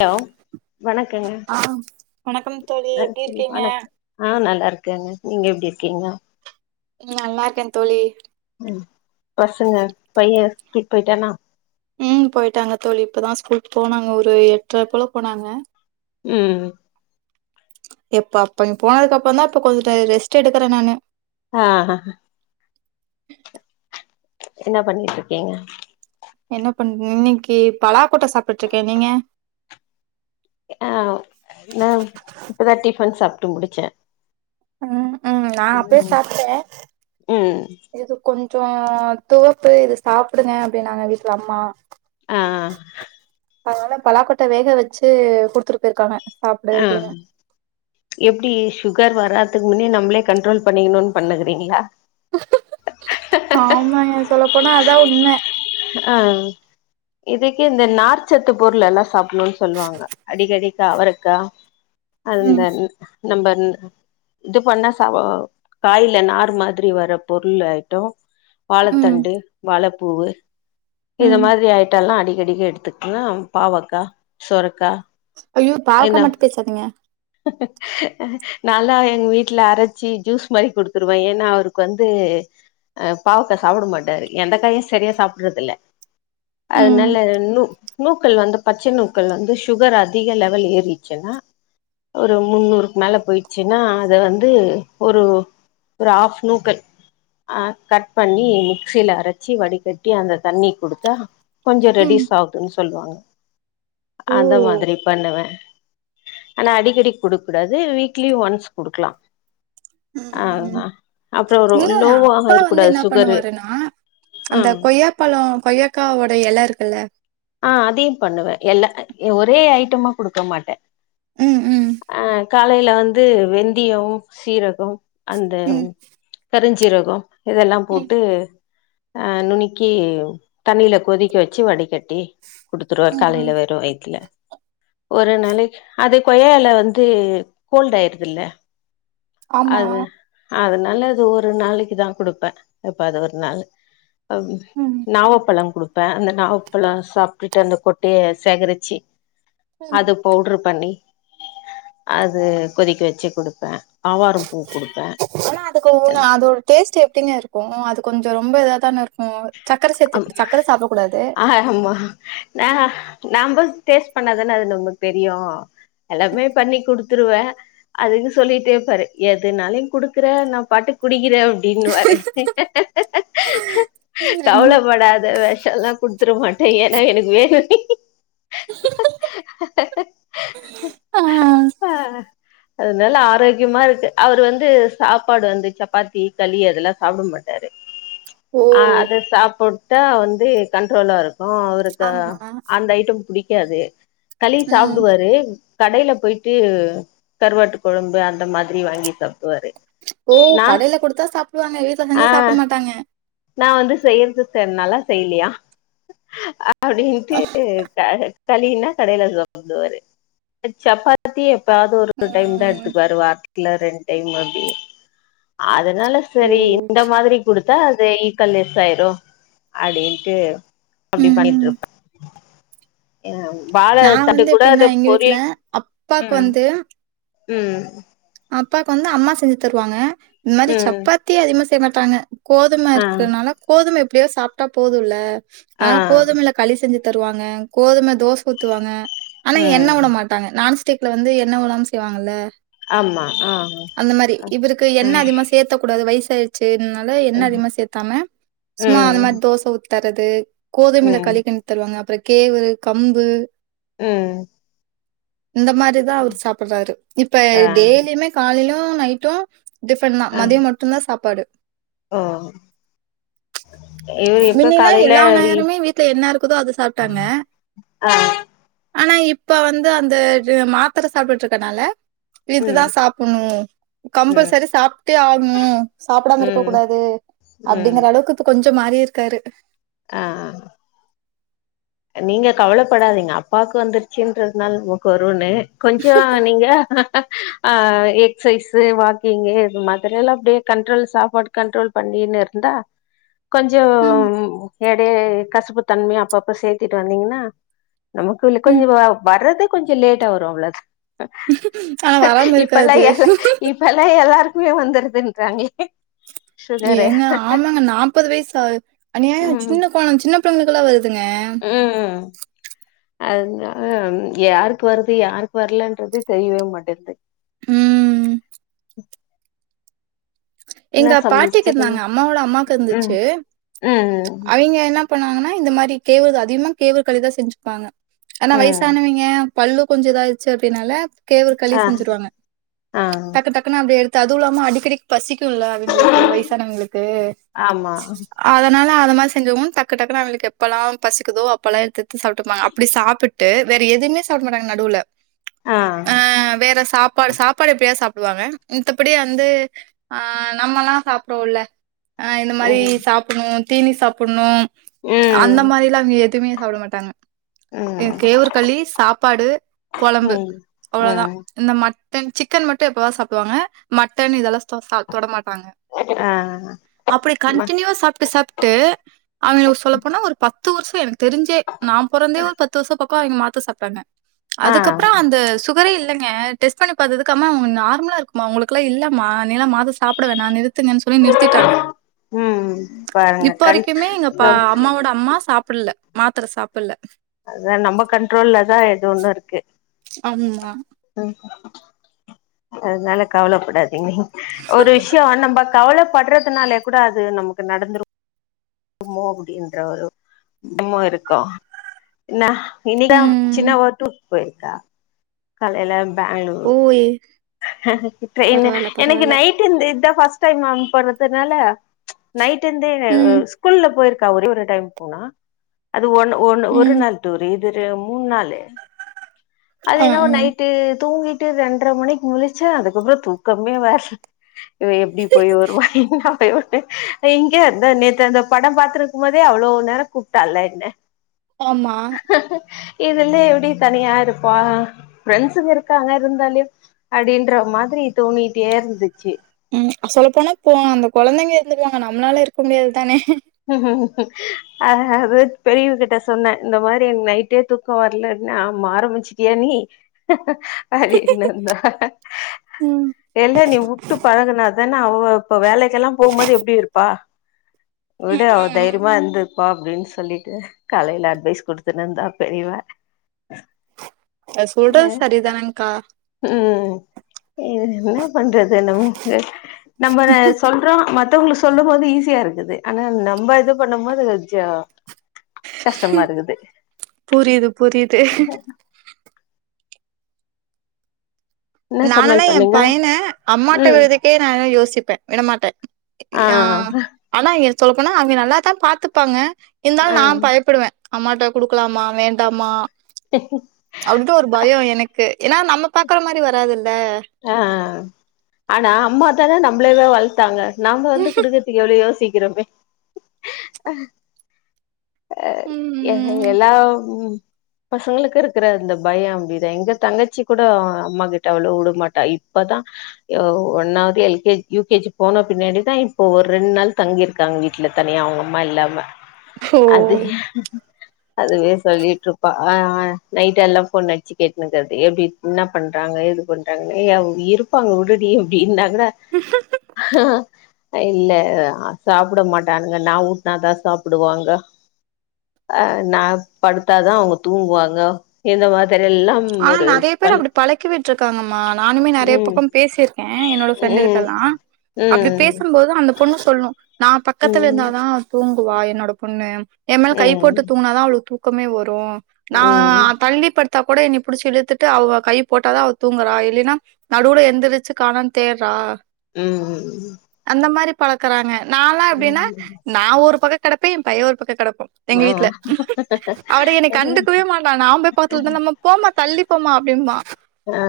Hello வணக்கங்க ஆ வணக்கம் தோழி எப்டி நன்றி இருக்கீங்க வணக்கொ அ நல்லாருக்கங்க நீங்க எப்டி இருக்கீங்க நல்லா ருக்கந் தோழி ம் பசங்க பைய ஸ்கூல் போய்ட்டானா ம் போயிட்டாங்க தோழி இப்பதா ஸ்கூலுக்கு போனாங்க ஒரு எட்ரப் போல போனாங்க ம் எப்போ அப்ப நீங்க போனதுக்கு அப்பம் தா இப்ப கொஞ்ச ரெஸ்ட் எடுக்கற நானு ஆ ஹஹ என்ன பண்ணிட்ருக்கீங்க என்ன பண் இன்னக்கி பலாக்கொட்ட சாப்ட்டுட்ருக்கெ நீங்க ஆ நா இப்பதா டிஃபன் சாப்ட்டு முடிச்செ ம் ம் நா அப்பயெ ம் சாப்ட்டே ம் இது கொஞ்சோ துவப்பு இது சாப்டுங்க அப்டின்னாங்க வீட்ல அம்மா ஆ அதனால பலாக்கொட்ட வேக வச்சு குடுத்துட்டு போயிருக்காங்க சாப்டு ஆ அப்டின்னு எப்டி சுகர் வராதுக்கு முன்னே நம்மளே கண்ட்ரோல் பண்ணிக்கணும்னு பண்ணுக்கிறீங்ளா ஆமாங்க சொல்லப்போனா அதா உண்ம ஆ இதுக்கு இந்த நார்ச்சத்து பொருள் எல்லா சாப் புனு சொல்வாங்க அடிக்கடிக்கு அவரக்கா அது ம் நம்ம இது பண்ண ச காய்ல நார் மாதிரி வர பொருள் ஆயிட்டொ ம் வாழத்தண்டு வாழப்பூவு இத ம் மாதிரி ஆயிட்டால்லா அடிக்கடிக்க எடுத்துக்கல பாவக்கா சொரக்கா ஐயோ பாவக்கா மட்டு பேசாதீங்க நல்லா எங்க வீட்ல அரச்சி ஜூஸ் மாரி குடுத்துருவ ஏன்னா அவருக்கு வந்து அ பாவக்க சாப்ட மாட்டாரு எந்த காயு சரியா சாப்புட்றதில்ல ம் அதனால இன்னு நூக்கல் வந்து பச்ச நூக்கல் வந்து சுகர் அதிக லெவல் ஏறிச்சுன்னா ஒரு முன்னூறுக்கு மேல போயிச்சுன்னா அத வந்து ஒரு ஒரு ஆஃப் நூக்கல் ஆ கட் பண்ணி மிக்சில அரச்சி வடிக்கட் கட்டி அந்த தண்ணி குடுத்தா கொஞ்சம் ம் ரெடிஸ் ஆகுன்னு சொல்வாங்க ஓ அந்த மாதிரி பண்ணுவே ஆனா அடிக்கடி குடுக்க கூடாது வீக்லி ஒன்ஸ் குடுக்கலா ம் ஆ ம் அப்றோ ஒரு இல்ல லோவ ஆ அப்பா இருக்க வந்து கூடாது என்ன சுகரு பண்ணுவாருன்னா ஆ அந்த கொய்யாப்பழோ கொய்யாக்காவோட எல இருக்குல்ல ஆ அதையு பண்ணுவே எல்லா ஒரே ஐட்டமா குடுக்க மாட்டே ம் ம் ஆ காலேல வந்து வெந்தியம் சீரகம் அந்த ம் கருஞ்சீரகோ இதல்லா ம் போட்டு அ நுணுக்கி தண்ணில கொதிக்க வச்சு வடிக்கட்டி குடுத்துருவ ம் ம் காலில வெரும் வயித்துல ஒரு நாளைக்கு அது கொய்யா எல வந்து கோல்ட் ஆயிருதுல்ல ஆமா அது அதனால அது ஒரு நாளைக்கு தா குடுப்பே எப்பாது ஒரு நாள் ம் நாவப்பழம் குடுப்பே அந்த நாவப்பழம் சாப்ட்டுட்டு அந்த கொட்டைய சேகரிச்சு ம் அத பவுட்ரு பண்ணி அது கொதிக்க வச்சு குடுப்பே ஆவாரம் பூ குடுப்பே ஆனா அதுக்கு னு அதோட டேஸ்ட் எப்டிங்க இருக்கு அது கொஞ்ச ரொம்ப இத தானே இருக்கு சக்கர சேத்து அம் சக்கர சாப்டக் கூடாது ஆ ஆமா ந நாமள் டேஸ்ட் பண்ணாதானே அது நமக்கு தெரியு எல்லாமே பண்ணி குடுத்து ருவ அதுக்கு சொல்லிட்டே இருப்பாரு எதுனாலு குடுக்கற நா பாட்டு குடிக்கற அப்படின்வாரு ம் கவலப்படாத வெஷல்லா குடுத்ற மாட்ட ஏன்னா எனக்கு வேனு நீ ஆ ஆ நல்ல ஆரோக்கியமா இருக்கு அவர் வந்து சாப்பாடு வந்து சப்பாத்தி களி அதல்லா சாப்ட மாட்டாரு ஓ ஆ அது சாப்புட்டா வந்து கண்ட்ரோலா இருக்கும் அவருக்கு ஆமா அந்த ஐட்டம் பிடிக் புடிக்காது களி ம் சாப்டுவாரு கடைல போயிட்டு கருவாட்டு கொழம்பு அந்த மாரி வாங்கி சாப்டுவாரு ஓ நான் கடைல குடுத்தா சாப்டுாங்க வீட்ல செஞ்சு ஆ சாப்ட மாட்டாங்க நா வந்து செய்றது ச நல்லா செய்லயா அப்டின்ட்டு டாரு களின்னா கடைல சாப்டுவாரு சப்பாத்தி பத்தி எப்பாவது ஒரு டைம் தா ம் எடுத்துக்குவாரு வார்த்ல ரெண்டு டைம் அப்டி அதா அதனால சரி ஓ இந்த மாரி குடுத்தா அது ஈக்கலைஸ் ஆயிரும் அப்டின்ட்டு ம், அப்டி ம். பண்ணிட்டுருப்பா வாழ நான் தண்டு வந்து கூட எப்டின்னா, அது எங்க வீட்ல பொரியில் அப்பாக்கு ம் ம் அப்பாவுக்கு வந்து அம்மா செஞ்சு தருவாங்க இந்த மாரி ம் சப்பாத்தி அதிகமா செய்ய மாட்டாங்க கோதும ஆ இருக்கறனால கோதும எப்டிய சாப்ட்டா போதும்ல்ல ஆ ஆனா களி செஞ்சு தருவாங்க கோதும தோசை ஊத்துவாங்க ஆனா என்ன ம் விட மாட்டாங்க நான் சி ஸ்டிக்ல வந்து என்ன விடாமா செய்வாங்கல்ல ஆமா ஆ அந்த மாரி ஆ இவருக்கு எண்ண ம் அதிகமா சேத்தக் கூடாது வயசு சேய்றனால எண்ண அதிகமா சேத்தாம சும்மா அது ம் மாரி தோச ஊத்தி தர்றது கோதுமல ம் களி கிண்டி தருவாங்க அப்றம் கேவு கம்பு அ இந்த மாரிதா அவரு சாப்பிடுறாரு இப்ப ஆ எப்பயுமே காலையிலயு நைட்டு டிஃபன் தா ஆ மதியம் மட்டுந்தா சாப்பாடு ஓ இவரு எப்ப மின்னில்லா காலையில எல்லா நேரமு வீட்ல என்ன இருக்குதோ அத சாப்ட்டாங்க ஆ ஆனா இப்ப வந்து அந்த இது மாத்தர சாப்ட்டுட்டு இருக்கிறனால ம் இதுதா சாப்புணு ம் கம்பல்சரி சாப்ட்டே ஆகனு சாப்டாம இருக்க ம் கூடாது ம் அப்டிங்கிற அளவுக்கு கொஞ்சோ மாறி இருக்காரு ஆ ஆ நீங்க கவலப்படாதீங்க அப்பாவுக்கு வந்துருச்சுன்றதுனால நமக்கு வருன்னு கொஞ்சோ நீங்க ஆ எக்ஸசைஸ் வாக்கிங்கு இது மாதிரி எல்லா அப்டியே கண்ட்ரோல் சாப்பாடு கண்ட்ரோல் பண்ணினு இருந்தா கொஞ்சம் ம். இடைய கசுப்பு தன்மை அப்பப்ப சேர்த்திட்டு வந்தீங்கன்னா நமக்கு இன்னு கொஞ்ச ம். வ வர்றது கொஞ்ச லேட்டா வரு அவ்ளதா ஆனா வராம இப்பல்லா இருக்காது. எ இப்பல்லா எல்லாருக்குமே வந்துருதுன்றாங்களே சுகரு ஏங்க ஆமாங்க நாப்பது வயசா அனியாய ம் சின்ன கொழ சின்ன பிள்ளைங்களுக்கெல்லா வருதுங்க ம் அதுனால யாருக்கு வருது யாருக்கு வரலன்றதே தெரியவே மாட்டிது ம் என்ன எங்க பாட்டிக்கு சமச்சிங்க இருந்தாங்க. அம்மாவோட ம் ம் ம் இவுங்க என்ன பண்ணுவாங்கனா இந்த மாரி கேவ்று தா அதிகமா கேவ்று களிதா செஞ்சுப்பாங்க ஆனா ம் வயசானவிங்க பல்லு கொஞ்ச இதாயிருச்சு அப்டின்னால கேவ்று களி ஆ செஞ்சுருவாங்க ஆ டக்கு டக் கினு அப்டி எடுத்து அதுவு இல்லாம அடிக்கடிக்கு பசிக்குல்ல அவிங்களுக்கு வயசானவங்களுக்கு ஆமா அதனால அத மாரி செஞ்சுருவு டக்கு டக்குனு அவுங்களுக்கு எப்பெல்லா பசிக்குதோ அப்பல்லா எடுத்து எடுத்து சாப்ட்டுப்பாங்க அப்டி சாப்பிட் ட்டு வேற எதுவுமே சாப்பிட மாட்டாங்க நடுவுல ஆ வேற சாப் ப்பாடு சாப்பாடு எப்டியா சாப்டுவாங்க மித்தபடி வந்து ஆ நம்மல்லா சாப்புறோல்ல ஆ இந்த மாரி ம் சாப்புணு தீனி சாப்புணு அந்த ம் மாரியிலா இவுங்க எதுவுமே சாப்பிட மாட்டாங்க எ ம் கேவுரு களி சாப்பாடு கொழம்பு ம் அவ்வளதா ம் இந்த மா மட்டன் சிக்கன் மட்டும் எப்பவா சாப்டுவாங்க மட்டன் இதெல்லா தொட மாட்டாங்க ஆ அப்டி ம- கண்டினியூவா சாப்ட்டு சாப் ட்டு அவுங்க சொல்ல போனா ஒரு பத்து வருஷ எனக்கு தெரிஞ்சே நா பொறந்தே ஒரு பத்து வருஷ எங்க மாத்த சாப்ட்டாங்க ஆ அதுக்கப்புறோ அந்த சு சுகரே இல்லங்க டெஸ்ட் பண்ணி பாத்ததுக்கு அம்மா உன் நார்மலா இருக்குமா உங்களுக்குலா இல்லமா நீலா மாத்தர சாப்ட வேணா நிறுத்துங்கன் சொல்லி நிறுத்திட்டாங்க ம் பாருங்க இப்ப கண் வரைக்குமே எங்க பா நம் அம்மாவோட அம்மா சாப்பில்ல மாத்தர சாப்புல்ல அதா நம்ம கண்ட்ரோல்ல தா எது ஒண்ணு இருக்கு ஆம்மா அதனால கவலைப்படாதீங்க ஒரு விஷயோ நம்ப கவலப்படுறதுனாலே கூட அது நமக்கு நடத்துரு மோ அப்டின்ற ஒரு என்னமு இருக்கு என்ன இனிதா ம் சின்னவ டூர்க்கு பொயிருக்கா காலையில பெங்களூர் ஓய் ட்ரெயின்னு பரவால்ல எனக்கு பரவால்ல நைட்டு இத்த இத ஃபஸ்ட் டைம் போறதுனால நைட் டுருந்தே ம் ஸ்கூல்ல பொயிருக்கா ஒரே ஒரு டைம் போனா அது ஒன் ஒரு ஒரு ம் நாள் துறிதுறு மூன் நாலு அது ஆ என்னவோ ம் நைட்டு தூங்கிட்டு ரெண்ட்ர மணிக்கு முலிச்சே அதுக்கப்றோ தூக்கமே வரல இவ எப்டி போய் வருவா என்ன போய் வரு இங்க இருந்த நேத்து அந்த படோ பாத்து இருக்கு போதே அவ்ளோ நேரோ கூப்ட்டால என்ன ஆமா இதுலே எப்டி தனியா இருப்பா ஃப்ரெண்ட்ஸுங்க இருக்காங்க இருந்தாலு அப்டின்ற மாதிரி தோணிட்டே இருந்துச்சு ம் சொல்ல போனா போ அந்த கொழந்தைங்க இருந்துபாங்க நம்ளால இருக்க முடியாது தானே அது பெரியவ கிட்ட சொன்ன இந்த மாரி எனக்கு நைட்டே தூ க்கோ வர்லனு ஆமா ஆரம்பிச்சிட்டியா நீ அது என்னந்தா ம் இல்ல நீ உட்டு பலகுனாதான அவ இப்ப வேலைக்கெல்லாமக்ஷ போம்போது எப்டி இருப்பா விட ம் அவ ம் ம் தைரியமா இருந்துப்பா அப்டின் சொல்லிட்டு காலயில அட்வைஸ் குடுத்துனுந்தா பெரியவ சொல்றது சரிதானேக்கா ம் என்ன பண்றது நம்ம நம்ம சொல் றோ மத்தவங்க சொல்லும்போது ஈஸியா இருக்குது ஆனா நம்ம இது பண்ணும்போது கொஞ்சோ கஷ்டமா இருக்குது புரியுது புரியுது என்ன நானல்லா சமையல் எ பண்ணீங்க பையன அம்மாட்ட ம் விட்ரதுக்கே கே நாளா யோசிப்பே விடமாட்டே ஆ அ ஆனா இங்க சொல்லபோனா அவுங்க நல்லாதா பாத்துப்பாங்க இருதாலு ஆ நா பயப்புடுவே அம்மாட்டா குடுக்கலாமா வேண்டாமா அவுங்கள்ட ஒரு பயோ எனக்கு ஏன்னா நம்ம பாக்குற மாரி வராதுல்ல அ ஆனா அம்மா தானே நம்ளவே வளத்தாங்க நாம வந்து குடுக்ற்துக்கு எப்டி யோசிக்கிறோமே அ ம் ம் எல்லாம் பசங்களுக்கு இருக்குற அந்த பயோ அப்டிதா எங்க தங்கச்சி கூட அம்மா கிட்ட அவ்ளோவா வுடமாட் ட்டா இப்பதா ஒன்னாவ்து L K G U KG போன பின்னாடிதா இப்போ ஒரு ரெண்நாள் தங்கிருக் இருக்காங்க வீட்ல தனியா அவுங்க அம்மா இல்லாம அது ஓ அதுவே சொல்லிட்ருப்பா அ நைட் எல்லா ஃபோன் அடிச்சு கேட்டுனுங்க்றது எப்டி என்ன பண்றாங்க ஏது பண்றா ங்க இருப்பாங்க உடுடி அப்டின்னா கூட அ இல்ல சாப்டமாட்டானுங்க நா ஊட்னாதா சாப்டுவாங்க அ நா படுத்தாதா அவுங்க தூங்குவாங்க இந்த மாதிரி எல்லா ஆனா நறைய பேர் அப்டி பழக்கி விட்ருக்காங்க ஆமா நானுமே நறைய ம் பக்கோ பேசிருக்கே என்னோட ஃரெண்டு கிட்ட ம் எல்லா அப்படி ம் பேசும்போது அந்த பொண்ணு சொல்லும் நா ம் பக்கத்துல ம் இருந்தாதா தூங்குவா என்னோட பொண்ணு எ மேல் கை போட்டு தூங்துனாதா அவளுக்கு தூக்கமே வரு நா ம் தள்ளி படுத்தா கூட எ ன்னைய புடிச்சி இழுத்துட்டு அவ கை போட்டாதா அவ தூங்குறா இல்லைனா நடுவுல எந்திரிச்சு காணோன்னு தேடுறா ம் ம் அந்த மாரி பழக்குறாங்க நாலா எப்டின்னா நா ஒரு பக்கோ கெடப்பே எ பைய ஒரு பக்கோ கெடக்கு எங்க ஆ வீட்ல அவட என்ன கண்டுக்கவே மாட்ட நா போய் பக்கத்துல இருந்தாலு நம்ம போமா தள்ளி போமா அப்டிம்பா ஆ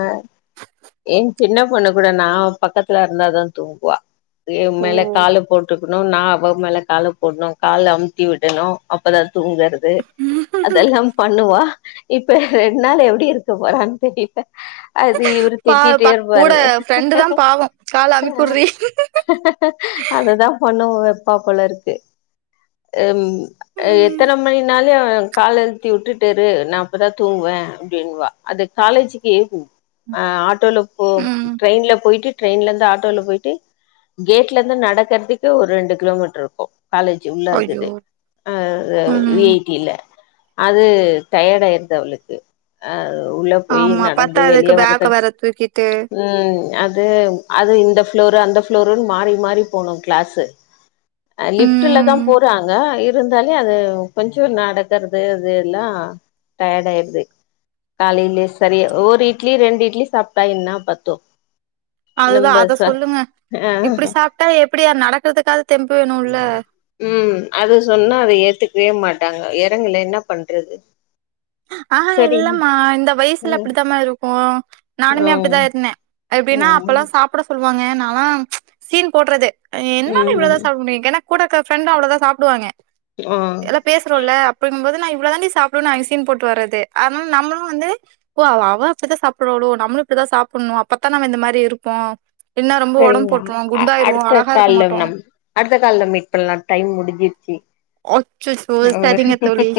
எ சின்ன பொண்ணு கூட நா பக்கத்துல இருந்தாதா தூங்குவா அப்டியே மேல ம் கால போட்டுக்குணு நா அவ மேல மேல கால போட்ணு கால அமுத்தி விடணு அப்பதா தூங்குறது அதெல்லா பண்ணுவா இப்ப ரெண்டு நாள் எப்டி இருக்க போறான் தெரில அது இவ்ரு பா திட்டிட்டே ப கூட இருப்பாரு ஃப்ரெண்டு தா பாவோ கால அமிக்குட்றி அததா பண்ணு வெப்பா போல இருக்கு ம் அ எத்தன ம் மணினாலு கால அழுத்தி விட்டுட்டுரு நா அப்பதா தூங்குவே அப்டின்னுவா அது காலேஜிக் கி ஆ ஆட்டோல போ ட்ரெயின்ல போய்ட்டு ட்ரெயின்ல இருந்து ஆட்டோல போயிட்டு கேட்ல இருந்து நடக்கிறதுக்கு ஒரு ரெண்டு கிலோமீட்டர் இருக்கு காலேஜ் உள்ள ஐயோ இருக்குது அ அ வி ம் ஐ டில அது டயர்ட் ஆயிருது அவளுக்கு அ உள்ள போய் ஆமா நட ந்து அது பத்தாததுக்கு வெளிய வர்றது பேக்க வேற தூக்கிட்டு ம் அது அது இந்த ஃப்ளோரு அந்த ஃப்ளோருன் மாறி மாறி போணு கிளாஸு அ லிஃப்ட்லதா ம் போறாங்க இரு இருந்தால்யோ அது கொஞ்சோ நடக்குறது அது எல்லா டயர்ட் ஆயுருது காலைலே சரி ஒரு இட்லி ரெண்டு இட்லி சாப்ட்டா என்னா பத்து அதுதா நம்ப அத ச சொல்லுங்க ஆ இப்டி சாப்ட்டா எப்டி நடக்கறதுக்காது தெம்பு வேணுல்ல ம் அது சொன்னா அது ஏத்துக்கவே மாட்டாங்க எறங்கலே என்ன பண்றது ஆஹா சரிங்க இல்லமா இந்த வயசுல ம் இப்டித்தாமா இருக்கு நானுமே ம் அப்டிதா இருந்தே எப்டின்னா அப்பெல்லா ம் சாப் புட சொல்வாங்க நாலா சீன் போட்றது என்னால இவ்ளதா ம் சாப்ட முடியு கேன்னா கூட இக்க ஃப்ரண்டு அவ்ளதா சாப்டுவாங்க ஓ பேசுறோல அப்டிங்கும்போது நா இவ்ளோ தாண்டி சாப்டுவே அங்க சீன் போட்டு வர்றது அனால நம்மளு வந்து ஓ அவ அவ அப்டிதா சாப்பிட்றாளோ நம்ளு இப்டிதா சாப்பிட்ணு அப்பத்தா நம்ம இந்த மாரி இருப்போ இல்லன்னா ரொம்ப உடம்பு சரிங்கா போட்டுருவோ அ குண்டாயிருவோ அடுத்த அழகா இருக்க கால்ல மாட்டோ நம் அடுத்த கால்ல மீட் பண்லா டைம் முடிஞ்சிருச்சி அச்சச்சோ சரிங்க தோழி